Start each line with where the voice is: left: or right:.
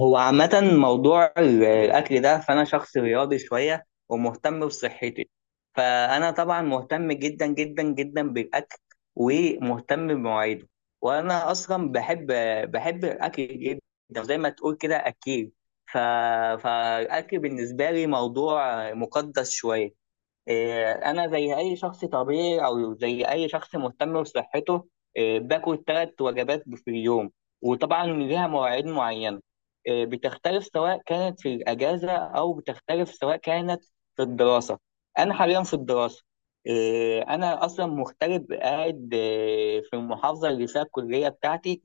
left: هو عامة موضوع الأكل ده، فأنا شخص رياضي شوية ومهتم بصحتي. فأنا طبعا مهتم جدا جدا جدا بالأكل ومهتم بمواعيده. وأنا أصلا بحب الأكل جدا، زي ما تقول كده أكيل. ف... فالأكل بالنسبة لي موضوع مقدس شوية. إيه، انا زي اي شخص طبيعي او زي اي شخص مهتم بصحته. إيه، باكل ثلاث وجبات في اليوم، وطبعا ليها مواعيد معينه. إيه، بتختلف سواء كانت في الاجازه او بتختلف سواء كانت في الدراسه. انا حاليا في الدراسه. إيه، انا اصلا مغترب قاعد، إيه، في المحافظه اللي فيها الكليه بتاعتي،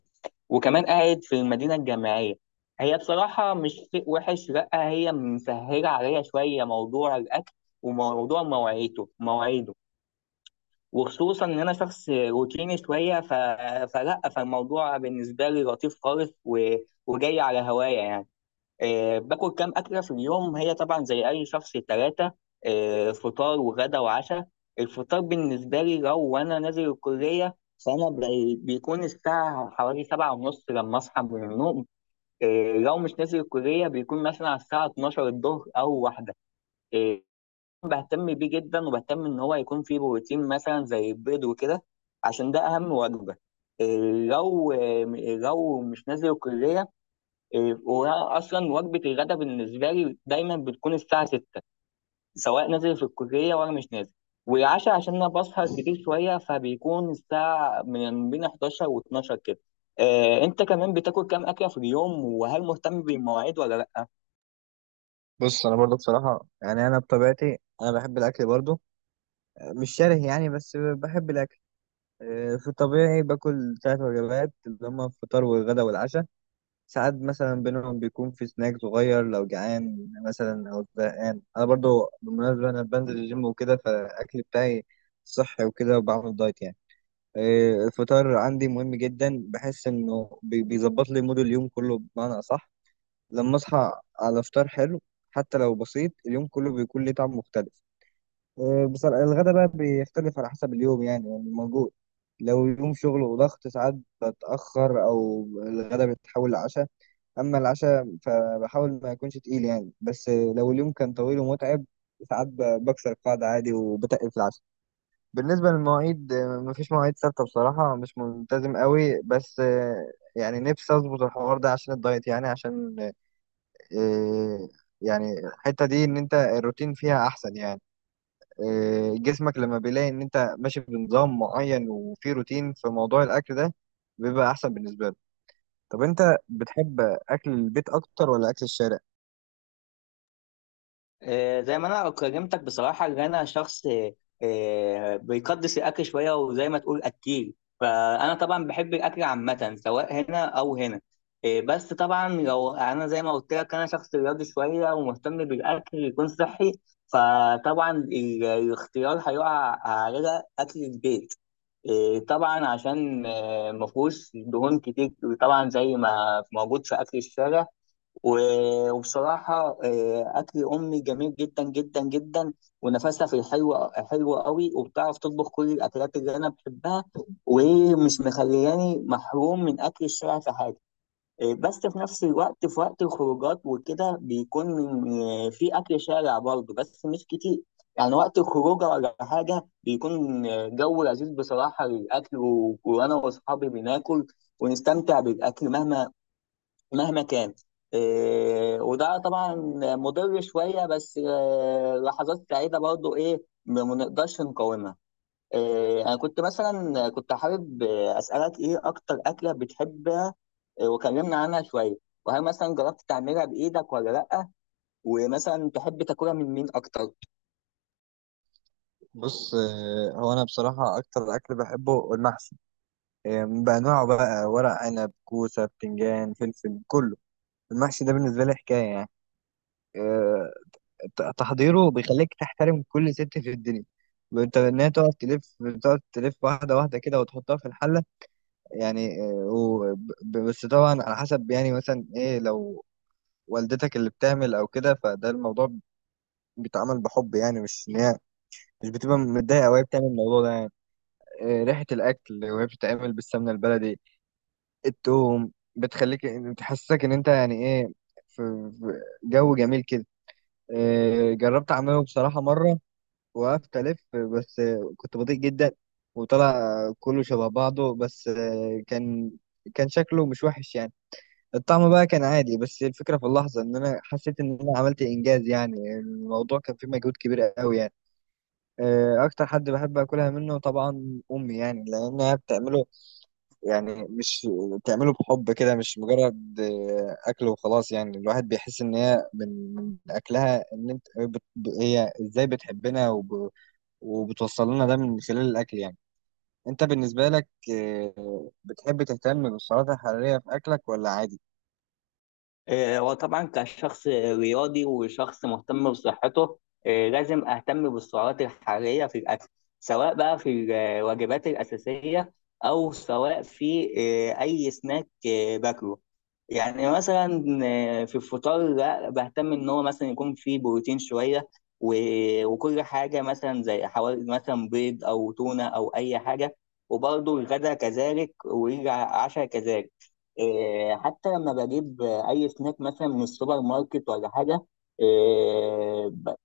left: وكمان قاعد في المدينة الجامعية. هي بصراحة مش شيء وحش، لأ، هي مسهلة عليا شوية موضوع الأكل وموضوع مواعيده، وخصوصا إن أنا شخص روتيني شوية. ف... فلأ فالموضوع بالنسبة لي لطيف خالص، وجاي على هوايا يعني. آه، باكل كام أكلة في اليوم؟ هي طبعا زي أي شخص ثلاثة. آه، فطار وغدا وعشاء. الفطار بالنسبة لي لو وأنا نازل الكلية، فأنا بيكون الساعة حوالي سبعة ونص لما أصحى من النوم. آه، لو مش نازل الكلية، بيكون مثلا على الساعة 12 الظهر أو واحدة. آه، بهتم بيه جدا، وبهتم إن هو يكون فيه بروتين مثلا زي البيض وكده، عشان ده أهم وجبة. آه، لو آه، لو مش نازل الكلية. إيه، وانا اصلا وجبه الغداء بالنسبه لي دايما بتكون الساعه 6، سواء نازل في الكليه ولا مش نازل. والعشاء عشان انا بسهر كتير شويه، فبيكون الساعه من بين 11 و12 كده. آه، انت كمان بتاكل كام اكله في اليوم، وهل مهتم بالمواعيد ولا لا؟
right: بص، انا برضو بصراحه يعني انا بطبيعتي انا بحب الاكل برضو، مش شره يعني بس بحب الاكل. في الطبيعي باكل 3 وجبات اللي هما الفطار والغدا والعشاء. ساعات مثلا بينهم بيكون في سناك صغير لو جعان مثلا او زهقان. انا برضو بالمناسبه انا بنزل الجيم وكده، فالاكل بتاعي صحي وكده وبعمل دايت يعني. الفطار عندي مهم جدا، بحس انه بيظبط لي مود اليوم كله، بمعنى اصح لما اصحى على فطار حلو، حتى لو بسيط، اليوم كله بيكون ليه طعم مختلف. بصراحة الغدا بقى بيختلف على حسب اليوم، يعني موجود لو يوم شغل وضغط، ساعات بتأخر أو الغدا بيتحول لعشاء. أما العشاء فبحاول ما يكونش تقيل يعني، بس لو اليوم كان طويل ومتعب، ساعات بكسر القاعدة عادي وبتقل في العشاء. بالنسبة للمواعيد مفيش مواعيد ثابتة بصراحة، مش ملتزم قوي، بس يعني نفسي أظبط الحوار ده عشان الدايت يعني، عشان إيه، يعني الحتة دي ان انت الروتين فيها احسن يعني، إيه جسمك لما بيلاقي ان انت ماشي بنظام معين وفي روتين في موضوع الاكل ده، بيبقى احسن بالنسبة له. طب انت بتحب اكل البيت اكتر ولا اكل الشارع؟
left: آه، زي ما انا كلمتك بصراحه، ان انا شخص، آه، بيقدس الاكل شويه، وزي ما تقول اكيل. فانا طبعا بحب الاكل عامه سواء هنا او هنا. آه، بس طبعا لو انا زي ما قلت لك، انا شخص رياضي شويه ومهتم بالاكل يكون صحي، فطبعا الاختيار هيقع على اكل البيت. آه، طبعا عشان، آه، مفهوش دهون كتير طبعا زي ما موجود في اكل الشارع. وبصراحة، آه، أكل أمي جميل جدا جدا جدا، ونفسها في الحلو حلو قوي، وبتعرف تطبخ كل الأكلات اللي أنا بحبها، ومش مخلياني محروم من أكل الشارع في حاجة. آه، بس في نفس الوقت، في وقت الخروجات وكده، بيكون، آه، في أكل شارع برضه بس مش كتير. يعني وقت الخروجة ولا حاجة، بيكون، آه، جو لذيذ بصراحة للأكل، وأنا وأصحابي بناكل ونستمتع بالأكل مهما كان. إيه، وده طبعا مضر شويه، بس إيه، لحظات سعيده برضو، ايه، ما نقدرش نقاومها. إيه، انا كنت مثلا كنت حابب، آه، اسالك ايه اكتر اكله بتحبها؟ آه، وكلمنا عنها شويه. وهل مثلا جربت تعملها بايدك ولا لا؟ ومثلا تحب تاكلها من مين اكتر؟
right: بص، إيه هو، انا بصراحة اكتر اكل بحبه المحشي، إيه، بانواعه بقى، ورق عنب، كوسة، بتنجان، فلفل، كله. المحشي ده بالنسبة لي حكاية يعني، تحضيره بيخليك تحترم كل ست في الدنيا، انت انها تقعد تلف، بتقعد تلف واحده واحده كده وتحطها في الحله يعني. بس طبعا على حسب يعني، مثلا ايه لو والدتك اللي بتعمل او كده، فده الموضوع بيتعمل بحب يعني، مش ان هي مش بتبقى متضايقه وهي بتعمل الموضوع ده يعني. ريحه الاكل وهي بتتعمل بالسمنه البلدي، التوم، بتخليك بتحسسك ان انت يعني ايه، في جو جميل كده. جربت اعمله بصراحه مره، وقفت ألف، بس كنت بطيء جدا، وطلع كله شبه بعضه، بس كان، كان شكله مش وحش يعني. الطعم بقى كان عادي، بس الفكرة في اللحظة إن أنا حسيت إن أنا عملت إنجاز يعني، الموضوع كان فيه مجهود كبير قوي يعني. أكتر حد بحب أكلها منه طبعا أمي، يعني لأنها بتعمله، يعني مش بتعمله بحب كده، مش مجرد أكل وخلاص يعني. الواحد بيحس إن هي من أكلها إن أنت بت- هي إزاي بتحبنا وبتوصل لنا ده من خلال الأكل يعني. أنت بالنسبة لك بتحب تهتم بالسعرات الحرارية في أكلك ولا عادي؟
left: آه، وطبعا كشخص رياضي وشخص مهتم بصحته، آه، لازم اهتم بالسعرات الحراريه في الاكل، سواء بقى في الوجبات الاساسيه او سواء في، آه، اي سناك، آه، باكله. يعني مثلا، آه، في الفطار، لا، بهتم ان هو مثلا يكون فيه بروتين شويه، وكل حاجه مثلا زي حوالي مثلا بيض او تونه او اي حاجه. وبرضه الغداء كذلك والعشاء كذلك. إيه، حتى لما بجيب اي سناك مثلا من السوبر ماركت ولا حاجه، إيه،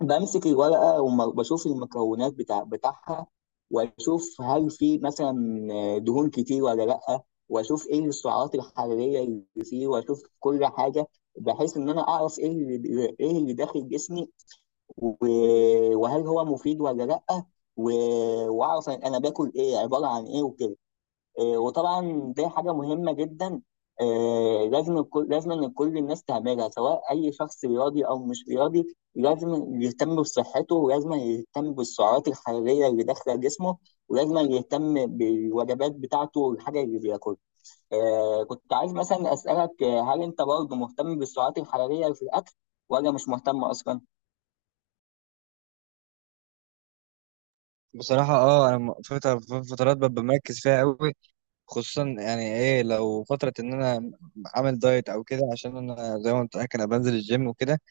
left: بمسك الورقه وبشوف المكونات بتاعها، واشوف هل في مثلا، آه، دهون كتير ولا لا، واشوف ايه السعرات الحراريه اللي فيه، واشوف كل حاجه، بحيث ان انا اعرف ايه اللي داخل جسمي، وهل هو مفيد ولا لا، واعرف انا باكل ايه، عباره عن ايه وكده. آه، وطبعا دي حاجه مهمه جدا. آه، لازم ان كل الناس تعملها، سواء اي شخص رياضي او مش رياضي لازم يهتم بصحته، ولازم يهتم بالسعرات الحراريه اللي داخله جسمه، ولازم يهتم بالوجبات بتاعته والحاجه اللي بياكلها. آه، كنت عايز مثلا اسالك، آه، هل انت برضه مهتم بالسعرات الحراريه في الاكل ولا مش مهتم اصلا؟
right: بصراحة اه، انا في فترات ببقى مركز فيها قوي، خصوصا يعني ايه لو فترة ان انا عامل دايت او كده، عشان انا زي ما قلت لك انا بنزل الجيم وكده،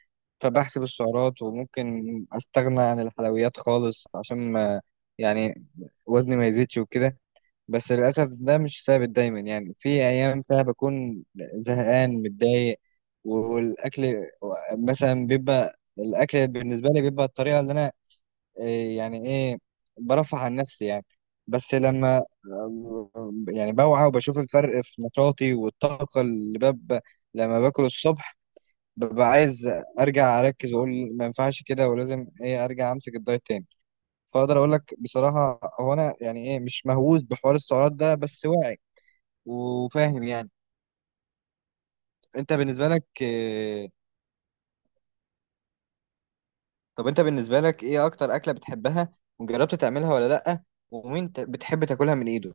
right: فبحسب السعرات، وممكن استغنى عن الحلويات خالص عشان ما، يعني وزني ما يزيدش وكده. بس للأسف ده مش ثابت دايما، يعني في أيام فيها بكون زهقان متضايق والأكل مثلا بيبقى، الأكل بالنسبة لي بيبقى الطريقة اللي أنا، إيه، يعني إيه، برفع عن نفسي يعني. بس لما يعني بوعى وبشوف الفرق في نشاطي والطاقة اللي ببقى لما باكل الصبح، ببقى عايز أرجع أركز وأقول ما ينفعش كده، ولازم إيه أرجع أمسك الدايت تاني. فأقدر أقول لك بصراحة هو أنا يعني إيه مش مهووس بحوار السعرات ده، بس واعي وفاهم يعني. انت بالنسبه لك آه، طب انت بالنسبه لك ايه اكتر اكله بتحبها؟ وجربت تعملها ولا لا؟ ومين بتحب تاكلها من ايده؟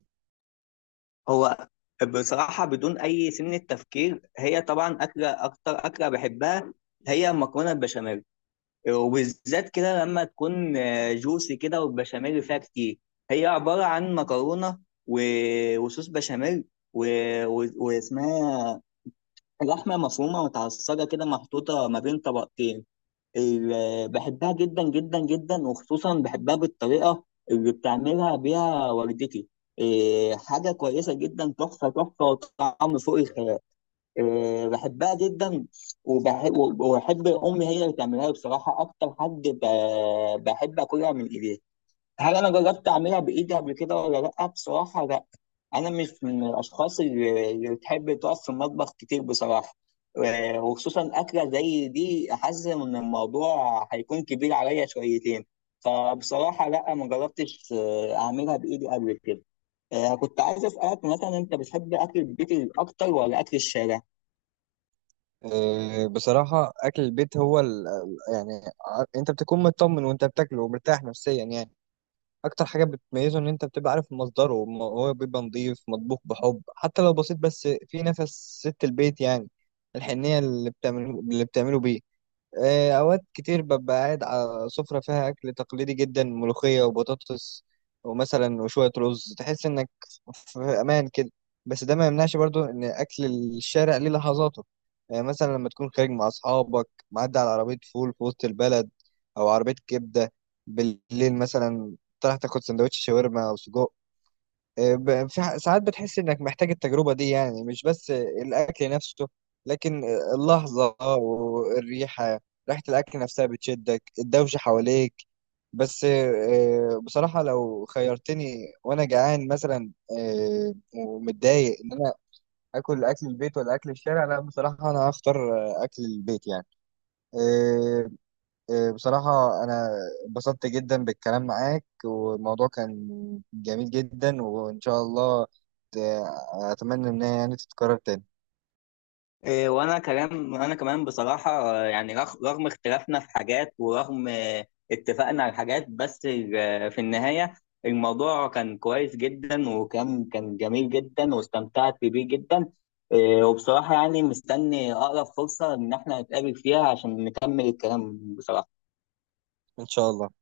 left: هو بصراحة بدون أي سن تفكير، هي طبعا أكلة، أكتر أكلة بحبها هي المكرونة البشاميل، وبالذات كده لما تكون، آه، جوسي كده، والبشاميل فيها كتير. هي عبارة عن مكرونة وصوص بشاميل و... واسمها لحمة مفرومة متعصجة كده، محطوطة ما بين طبقتين. بحبها جدا جدا جدا، وخصوصا بحبها بالطريقة اللي بتعملها بيها والدتي. إيه، حاجة كويسة جدا، تحفة تحفة، وطعم فوق الخيال. آه، بحبها جدا. وبحب امي هي اللي تعملها لي، بصراحه اكتر حد بحب اكلها من ايديها. هل انا جربت اعملها بايدي قبل كده ولا لا؟ بصراحه لا، انا مش من الاشخاص اللي بتحب تقف في المطبخ كتير بصراحه. آه، وخصوصا اكله زي دي، حاسس ان الموضوع هيكون كبير عليا شويتين. فبصراحه لا، ما جربتش، آه، اعملها بايدي قبل كده. آه، كنت عايز اسالك مثلا، انت بتحب اكل البيت اكتر ولا اكل الشارع؟
right: بصراحه اكل البيت هو ال... يعني انت بتكون مطمن وانت بتاكله، ومرتاح نفسيا يعني. اكتر حاجه بتميزه ان انت بتبقى عارف مصدره، وم- هو بيبقى نظيف، مطبوخ بحب حتى لو بسيط، بس في نفس ست البيت يعني، الحنيه اللي اللي بتعمله بيه. أوقات كتير ببقى قاعد على سفرة فيها أكل تقليدي جدا، ملوخية وبطاطس ومثلا وشوية رز، تحس إنك في أمان كده. بس ده ما يمنعش برضو إن أكل الشارع ليه لحظاته، يعني مثلا لما تكون خارج مع أصحابك، معدي على عربية فول في وسط البلد، أو عربية كبدة بالليل مثلا، تروح تاخد سندوتش شاورما أو سجق. ساعات بتحس انك محتاج التجربة دي يعني، مش بس الاكل نفسه، لكن اللحظة والريحة، ريحة الاكل نفسها بتشدك، الدوشة حواليك. بس بصراحة لو خيرتني وانا جعان مثلا، ومتضايق، ان انا اكل اكل البيت ولا اكل الشارع، لا بصراحة انا هختار اكل البيت يعني. بصراحة أنا انبسطت جدا بالكلام معاك، والموضوع كان جميل جدا، وإن شاء الله، ت- أتمنى إن هي يعني تتكرر تاني.
left: إيه، وانا كلام، وانا كمان بصراحه، آه، يعني رغم اختلافنا في حاجات، ورغم، آه، اتفقنا على حاجات، بس، آه، في النهايه الموضوع كان كويس جدا، وكان كان جميل جدا، واستمتعت بيه جدا. إيه، وبصراحه يعني مستني اقرب فرصه ان احنا نتقابل فيها عشان نكمل الكلام بصراحه.
right: إن شاء الله.